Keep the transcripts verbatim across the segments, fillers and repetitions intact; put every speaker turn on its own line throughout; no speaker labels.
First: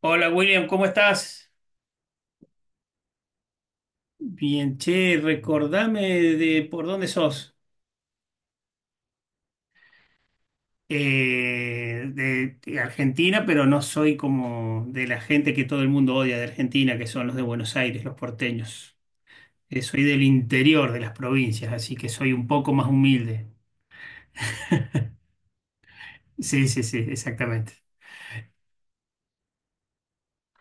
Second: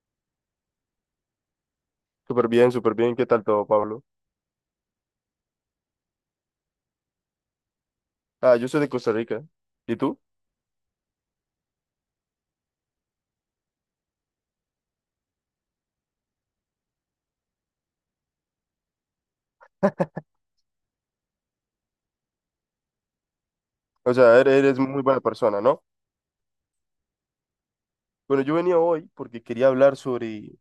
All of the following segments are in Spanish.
Hola William, ¿cómo estás?
Súper bien, súper bien. ¿Qué tal todo, Pablo?
Bien, che, recordame de por dónde sos.
Ah, yo soy de Costa Rica. ¿Y tú?
Eh, de, de Argentina, pero no soy como de la gente que todo el mundo odia de Argentina, que son los de Buenos Aires, los porteños. Eh, soy del interior de las provincias, así que soy un poco más humilde.
O sea, eres, eres muy buena persona, ¿no?
Sí, sí, sí, exactamente.
Bueno, yo venía hoy porque quería hablar sobre,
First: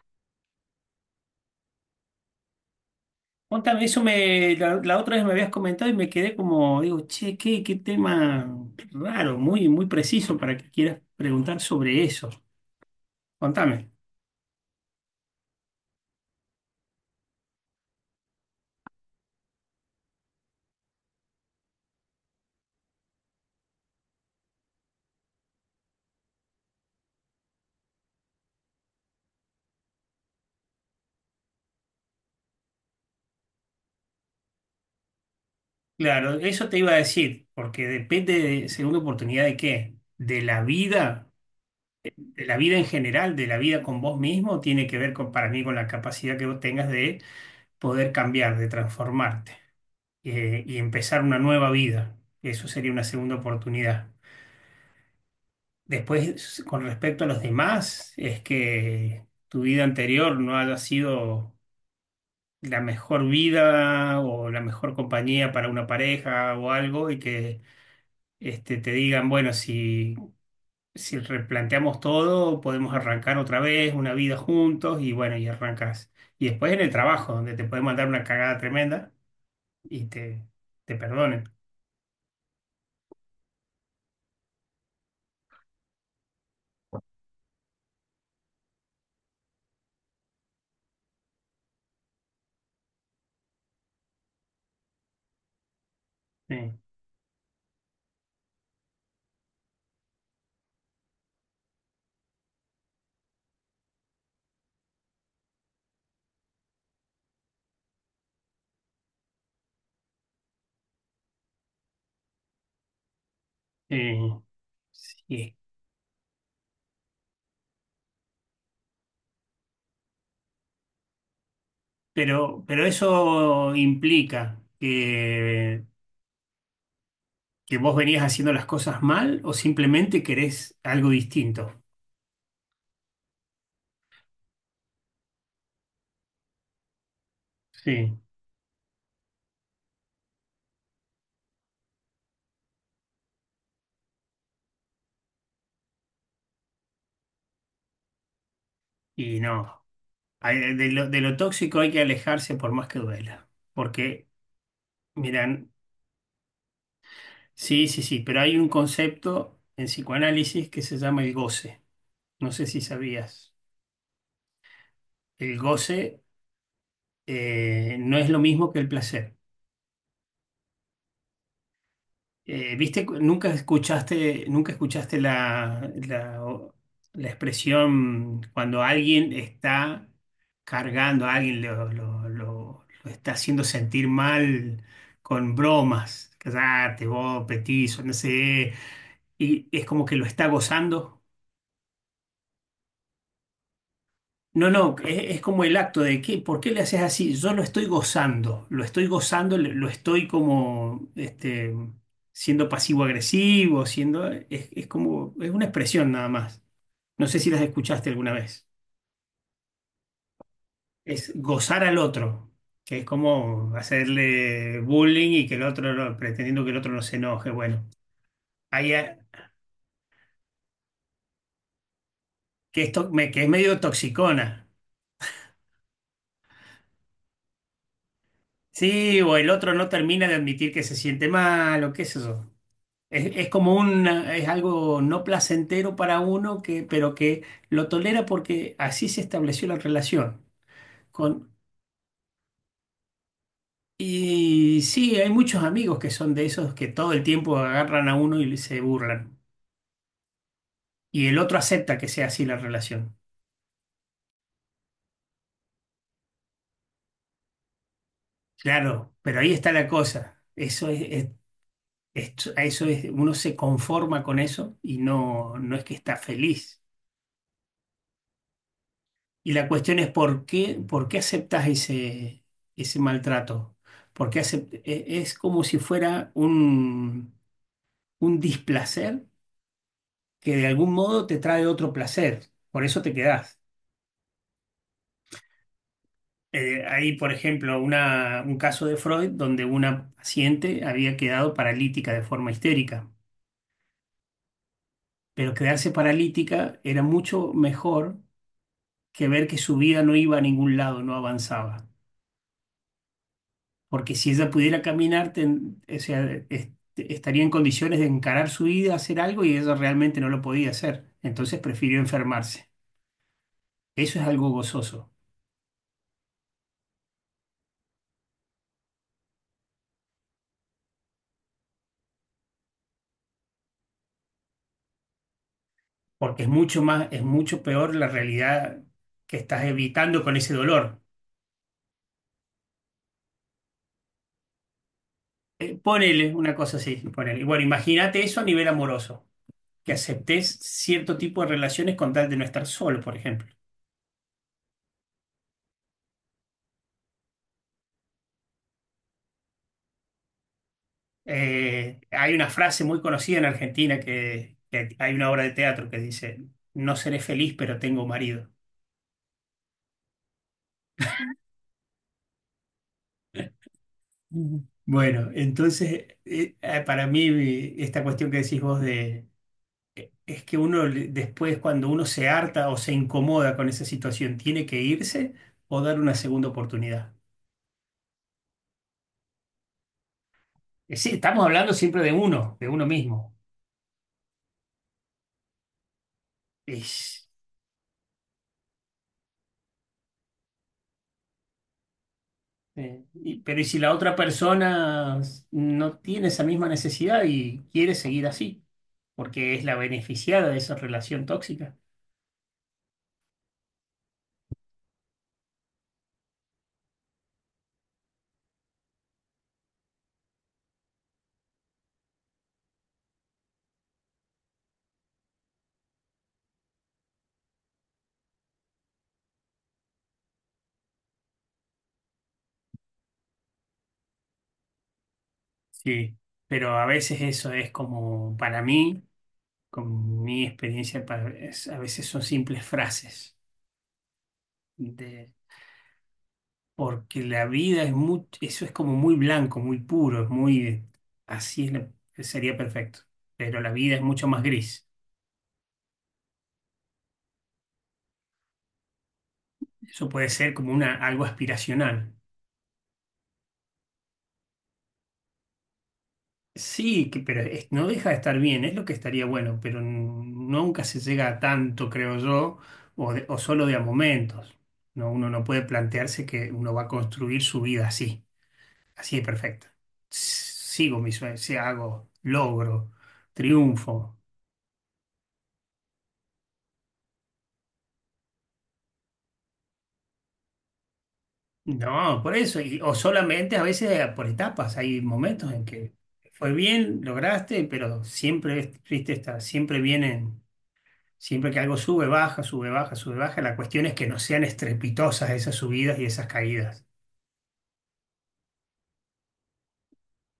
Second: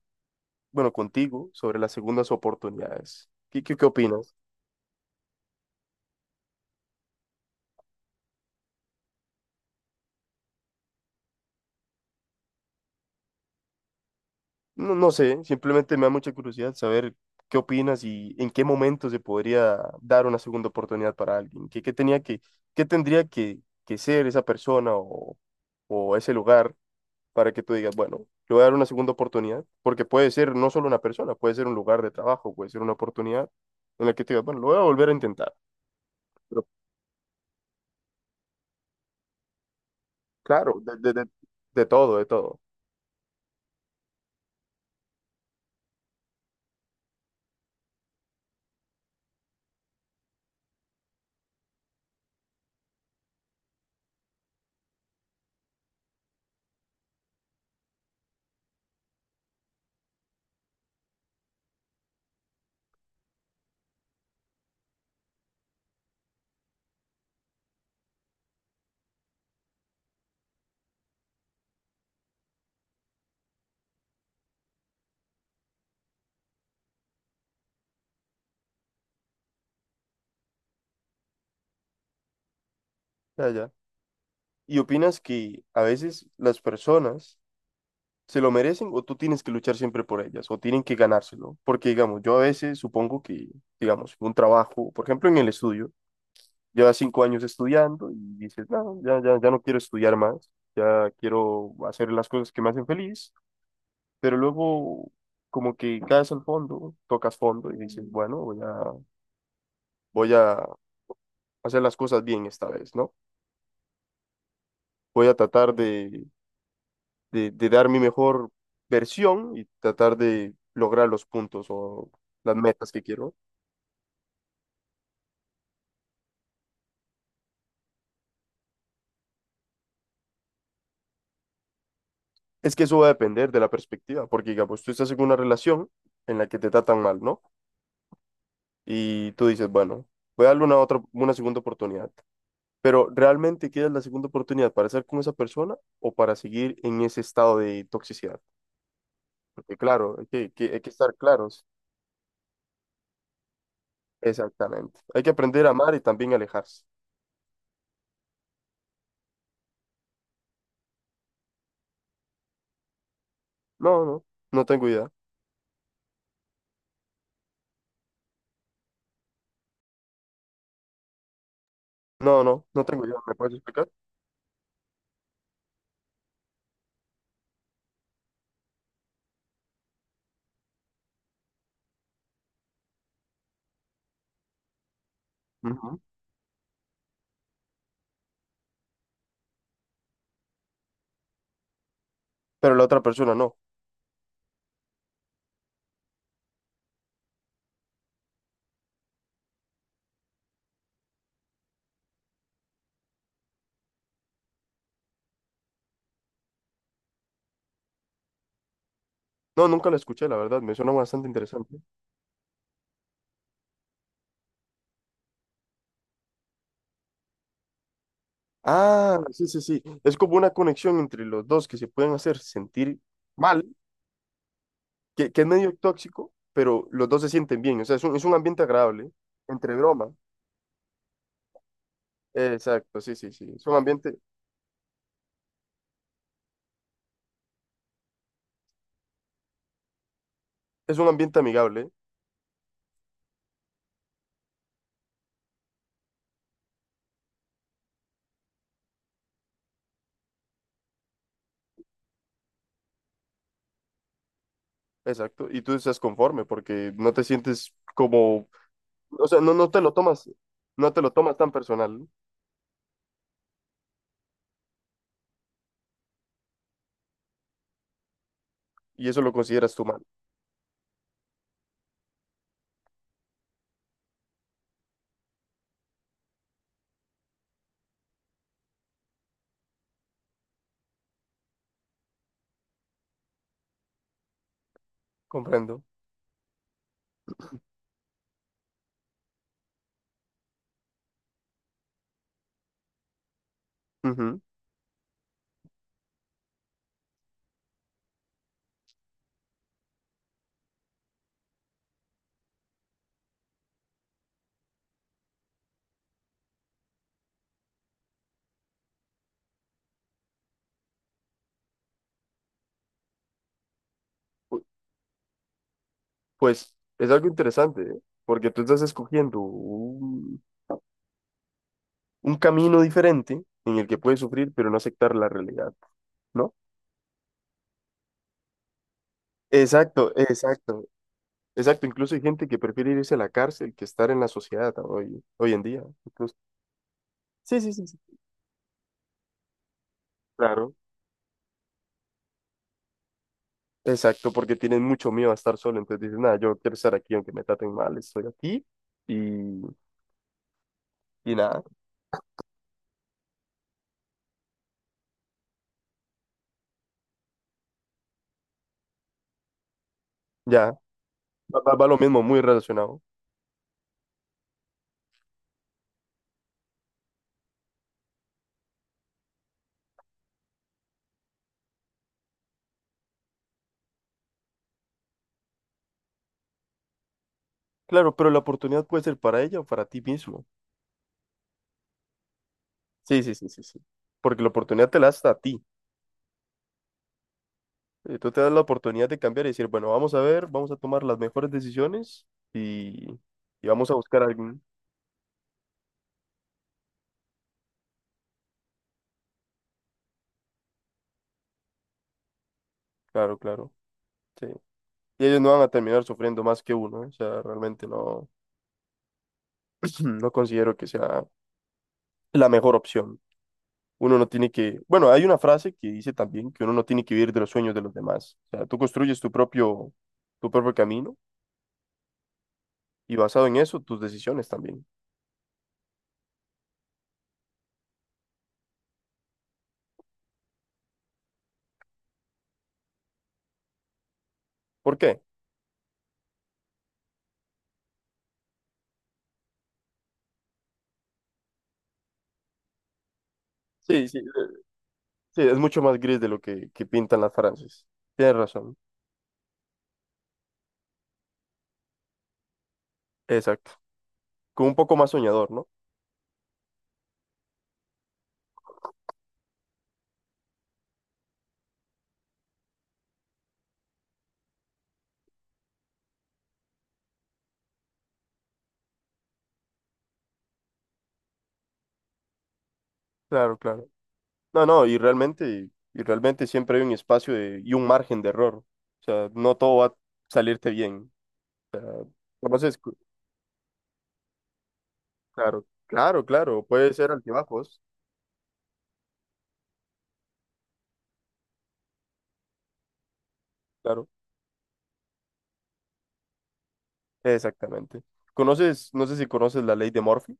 bueno, contigo, sobre las segundas oportunidades. ¿Qué, qué,
Contame,
qué
eso
opinas?
me, la, la otra vez me habías comentado y me quedé como, digo, che, qué, qué tema raro, muy, muy preciso para que quieras preguntar sobre eso. Contame.
No, no sé, simplemente me da mucha curiosidad saber qué opinas y en qué momento se podría dar una segunda oportunidad para alguien. ¿Qué, qué tenía que, qué tendría que, que ser esa persona o, o ese lugar para que tú digas, bueno, le voy a dar una segunda oportunidad, porque puede ser no solo una persona, puede ser un lugar de trabajo, puede ser una oportunidad en la que te digas, bueno, lo voy a volver a intentar.
Claro,
Pero
eso te iba a decir, porque depende de, según oportunidad de qué, de la
claro, de, de, de,
vida,
de todo, de
de la
todo.
vida en general, de la vida con vos mismo, tiene que ver con, para mí con la capacidad que vos tengas de poder cambiar, de transformarte eh, y empezar una nueva vida. Eso sería una segunda oportunidad. Después, con respecto a los demás, es que tu vida anterior no haya sido la mejor vida o la mejor compañía para una pareja o algo y que este, te digan, bueno, si, si replanteamos todo, podemos arrancar otra vez una vida juntos y bueno, y arrancas. Y después en el trabajo, donde te pueden mandar una cagada tremenda y te, te perdonen.
Ya, ya. ¿Y opinas que a veces las personas se lo merecen o tú tienes que luchar siempre por ellas o tienen que ganárselo? Porque, digamos, yo a veces supongo que, digamos, un trabajo, por ejemplo, en el estudio,
Sí,
llevas cinco años estudiando y dices, no, ya, ya, ya no quiero estudiar más, ya quiero hacer las cosas que me hacen feliz pero luego como que caes al fondo, tocas fondo y dices, bueno, voy a, voy a hacer las cosas bien esta vez, ¿no?
eh,
Voy a
sí.
tratar de, de, de dar mi mejor versión y tratar de lograr los puntos o las
Pero, pero
metas que quiero.
eso implica que, que vos venías haciendo las cosas mal o simplemente querés algo distinto.
Es que eso va a depender de la perspectiva, porque digamos, tú estás en una relación en la que te tratan mal, ¿no?
Sí.
Y tú dices, bueno, voy a darle una otra, una segunda oportunidad. Pero ¿realmente quieres la segunda oportunidad para estar con esa persona o para seguir en ese estado de toxicidad?
Y
Porque
no,
claro, hay que, que-
hay-
hay que
de lo,
estar
de lo
claros.
tóxico hay que alejarse por más que duela. Porque,
Exactamente. Hay que aprender a
miran,
amar y también alejarse.
sí, sí, sí, pero hay un concepto en psicoanálisis que se llama el goce. No sé si sabías.
No, no, no tengo idea.
El goce eh, no es lo mismo que el placer.
No, no,
Eh,
no
¿viste?
tengo
cu-
idea. ¿Me
Nunca
puedes explicar?
escuchaste, nunca escuchaste la, la, o- la expresión cuando alguien está cargando a alguien, lo, lo- lo- lo está haciendo sentir mal con
Ujú.
bromas. Cállate, vos, petizo, no sé. Y es como que lo está gozando.
Pero la otra persona no.
No, no, es, es como el acto de que, ¿por qué le haces así? Yo lo estoy gozando, lo estoy gozando, lo lo estoy como este, siendo pasivo-agresivo, siendo, es, es como, es una expresión nada más. No sé si las escuchaste alguna vez.
No, nunca la escuché, la verdad. Me suena bastante
Es
interesante.
gozar al otro, que es como hacerle bullying y que el otro, no- pretendiendo que el otro no se enoje. Bueno, ahí,
Ah,
a-
sí, sí, sí. Es como una conexión entre los dos que se pueden hacer
que
sentir
esto, me, que es
mal,
medio toxicona.
que, que es medio tóxico, pero los dos se sienten bien. O sea, es un, es un ambiente agradable,
Sí, o el otro
entre
no
broma.
termina de admitir que se siente mal, o qué es eso.
Exacto, sí, sí,
Es, es
sí. Es
como
un
un,
ambiente,
es algo no placentero para uno que, pero que lo tolera porque así se estableció la relación.
es un ambiente
Con,
amigable.
y sí, hay muchos amigos que son de esos que todo el tiempo agarran a uno y se burlan. Y el otro acepta que sea así la relación.
Exacto, y tú estás conforme porque no te sientes como,
Claro,
o
pero
sea,
ahí
no, no
está
te
la
lo tomas,
cosa. Eso
no te
es,
lo
es-
tomas tan personal, ¿no?
esto- eso es, uno se conforma con eso y no, no es que está feliz.
Y eso lo
Y la
consideras tu
cuestión
mal.
es por qué, por qué aceptas ese, ese maltrato. Porque es como si fuera un, un displacer que de algún modo te trae otro placer. Por eso te quedás.
Comprendo.
Eh, hay, por ejemplo, una- un caso de Freud donde una paciente había quedado paralítica de forma histérica.
Ujú.
Pero quedarse paralítica era mucho mejor que ver que su vida no iba a ningún lado, no avanzaba. Porque si ella pudiera caminar, ten- o sea, est- estaría en condiciones de encarar su vida, hacer algo, y ella realmente no lo podía hacer. Entonces prefirió enfermarse. Eso es algo
Pu-
gozoso,
Pues es algo interesante, ¿eh? Porque tú estás escogiendo un, un, camino diferente en el que puedes sufrir pero no aceptar la realidad,
porque es
¿no?
mucho más, es mucho peor la realidad que estás
Exacto,
evitando con ese
exacto,
dolor.
exacto. Incluso hay gente que prefiere irse a la cárcel que estar en la sociedad hoy, hoy en
Eh,
día.
ponele
Incluso.
una cosa así, ponele. Y
Sí,
bueno,
sí, sí, sí.
imagínate eso a nivel amoroso, que aceptes
Claro.
cierto tipo de relaciones con tal de no estar solo, por ejemplo.
Exacto, porque tienen mucho miedo a estar solo, entonces dicen, nada, yo quiero estar aquí aunque me traten mal, estoy aquí y, y nada,
Eh, hay una frase muy conocida en Argentina que, que hay una obra de teatro que dice, no seré feliz, pero tengo marido.
ya, va, va- va lo mismo, muy relacionado.
Ujú. Bueno, entonces, eh, eh, para mí eh, esta cuestión que decís vos de, eh, es que uno le- después cuando uno se harta o se incomoda con esa situación, tiene que irse o dar una segunda oportunidad.
Claro, pero la oportunidad puede ser para ella o para ti mismo.
Eh, sí, estamos hablando siempre de uno, de uno
Sí,
mismo.
sí, sí, sí, sí, porque la oportunidad te la das a ti. Eh, Tú te das la oportunidad de cambiar y decir, bueno, vamos a ver, vamos a tomar las mejores decisiones
Eh,
y,
y- pero ¿y
y
si
vamos
la
a
otra
buscar algún.
persona s- no tiene esa misma necesidad y quiere seguir así? Porque es la beneficiada de esa relación tóxica.
Claro, claro, sí. Y ellos no van a terminar sufriendo más que uno, ¿eh? O sea, realmente no, no considero que sea la mejor opción. Uno no tiene que, bueno, hay una frase que dice también que uno no tiene que vivir de los sueños de los demás. O sea, tú construyes tu propio, tu propio camino y basado en eso, tus decisiones también.
Sí, pero a veces eso es como, para mí, con mi experiencia, para- es- a veces son simples frases.
¿Por qué?
De, porque la vida es muy, eso es como muy blanco, muy puro, es muy, eh, así es la- sería perfecto. Pero la vida es
Sí, sí,
mucho más
eh,
gris.
sí, es mucho más gris de lo que, que pintan las frases. Tienes razón.
Eso puede ser como una, algo aspiracional.
Exacto. Con un poco más soñador, ¿no?
Sí, que- pero es- no deja de estar bien, es lo que estaría bueno, pero n- nunca se llega a tanto, creo yo, o, de- o solo de a momentos. No, uno no puede plantearse que uno va a construir su vida así, así de perfecta. S- Sigo mis sueños, si hago, logro,
Claro, claro.
triunfo.
No, no, y realmente, y realmente siempre hay un espacio de- y un margen de error. O sea, no todo va a salirte bien.
No, por eso,
Entonces,
y- o
cu-
solamente a veces eh, por etapas, hay momentos en
claro,
que
claro,
fue
claro, puede
bien,
ser
lograste,
altibajos.
pero siempre, es- viste, está, siempre vienen. Siempre que algo sube, baja, sube, baja, sube, baja, la cuestión es que
Claro.
no sean estrepitosas esas subidas y esas caídas.
Exactamente. ¿Conoces, no sé si conoces la ley de Murphy?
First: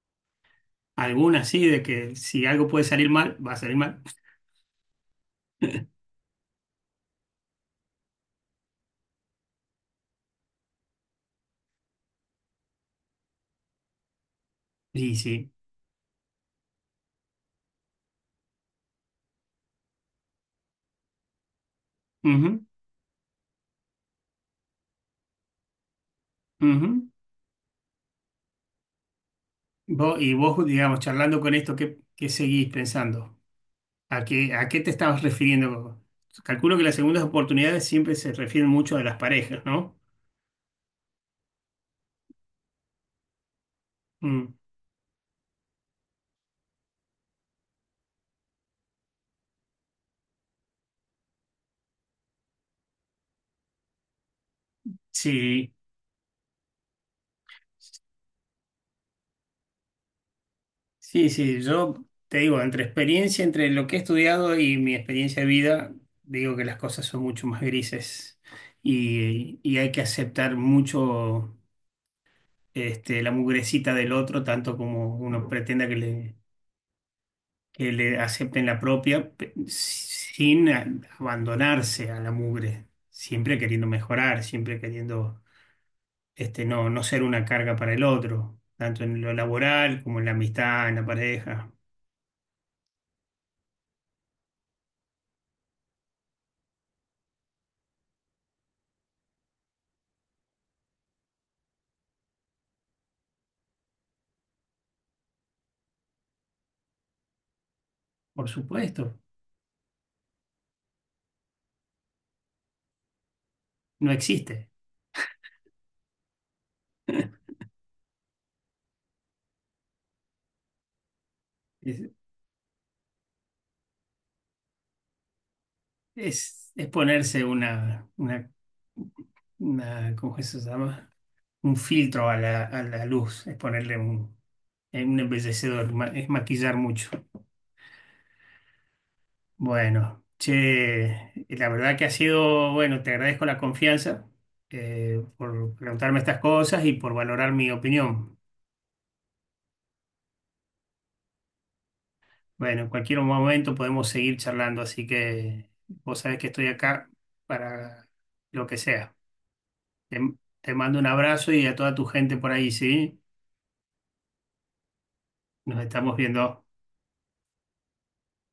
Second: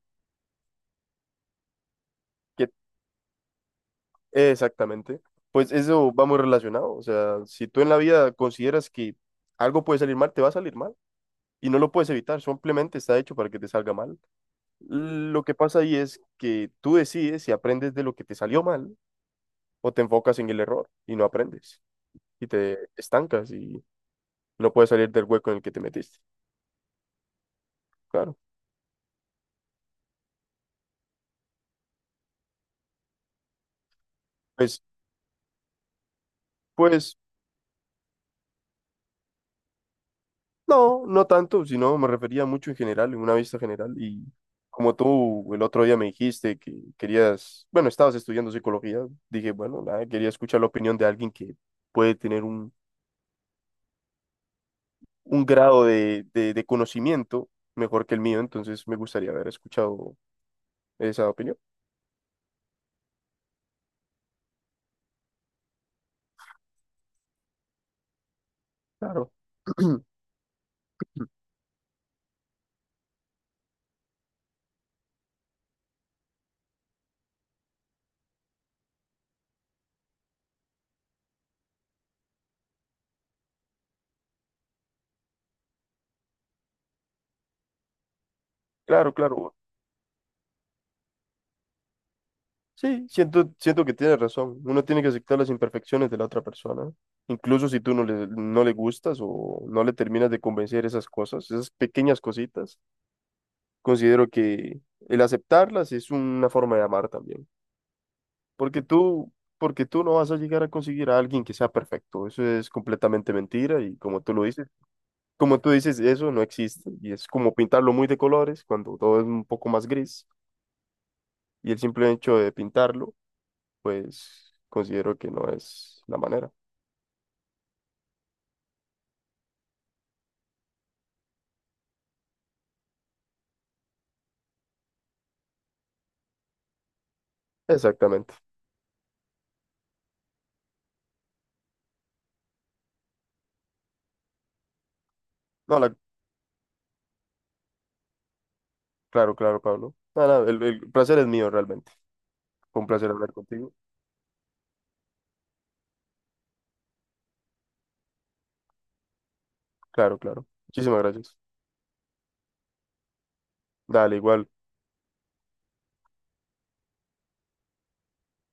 Algunas sí, de que si
Que,
algo puede salir mal, va a salir mal.
exactamente. Pues eso va muy relacionado. O sea, si tú en la vida consideras que algo puede salir mal, te va a salir mal. Y no lo puedes evitar, simplemente está hecho para que te salga mal.
Y
Lo
sí.
que pasa ahí es que tú decides si aprendes de lo que te salió mal o te enfocas en el error y no aprendes. Y
Ujú,
te estancas y no puedes salir del hueco en el que te metiste.
ujú.
Claro.
Vos- y vos, digamos, charlando con esto, ¿qué, qué seguís pensando? ¿A qué, a qué
Pues,
te estabas refiriendo? Calculo que las
pues
segundas oportunidades siempre se refieren mucho a las parejas, ¿no?
No, no tanto, sino me refería mucho en general, en una vista general. Y
Mm,
como tú el otro día me dijiste que querías, bueno, estabas estudiando psicología, dije, bueno, nada, quería escuchar la opinión de alguien que puede tener un, un,
sí.
grado de, de, de conocimiento mejor que el mío, entonces me gustaría haber escuchado esa
Sí,
opinión.
sí, yo te digo, entre experiencia, entre lo que he estudiado y mi experiencia de vida, digo que las cosas son mucho más grises
Claro.
y, y hay que aceptar mucho este, la mugrecita del otro, tanto como uno pretenda que le, que le acepten la propia, pe- sin a- abandonarse a la mugre, siempre queriendo mejorar, siempre queriendo este, no, no ser una carga para el otro, tanto
Claro,
en lo
claro.
laboral como en la amistad, en la pareja,
Sí, siento, siento que tienes razón. Uno tiene que aceptar las imperfecciones de la otra persona. Incluso si tú no le, no le gustas o no le terminas de convencer esas cosas, esas pequeñas cositas, considero que el aceptarlas es una forma de amar también.
por
Porque
supuesto.
tú, porque tú no vas a llegar a conseguir a alguien que sea perfecto. Eso es completamente mentira y
No
como tú lo dices,
existe.
como tú dices, eso no existe. Y es como pintarlo muy de colores cuando todo es un poco más gris. Y el
Es,
simple hecho de pintarlo pues considero que no es la manera.
es- es ponerse una, una, una- ¿cómo es que se llama? Un filtro a la, a la luz, es ponerle un, eh, un embellecedor, ma- es maquillar mucho.
Exactamente.
Bueno, che, la verdad que ha sido, bueno, te agradezco la confianza eh, por
No, la-
preguntarme estas cosas y por valorar mi opinión.
claro, claro, Pablo. Nada, el, el placer es mío realmente. Fue
Bueno,
un
en
placer
cualquier
hablar contigo.
momento podemos seguir charlando, así que vos sabés que estoy acá para lo que sea.
Claro,
Te,
claro.
te mando
Muchísimas
un
gracias.
abrazo y a toda tu gente por ahí, ¿sí?
Dale, igual.
Nos estamos viendo.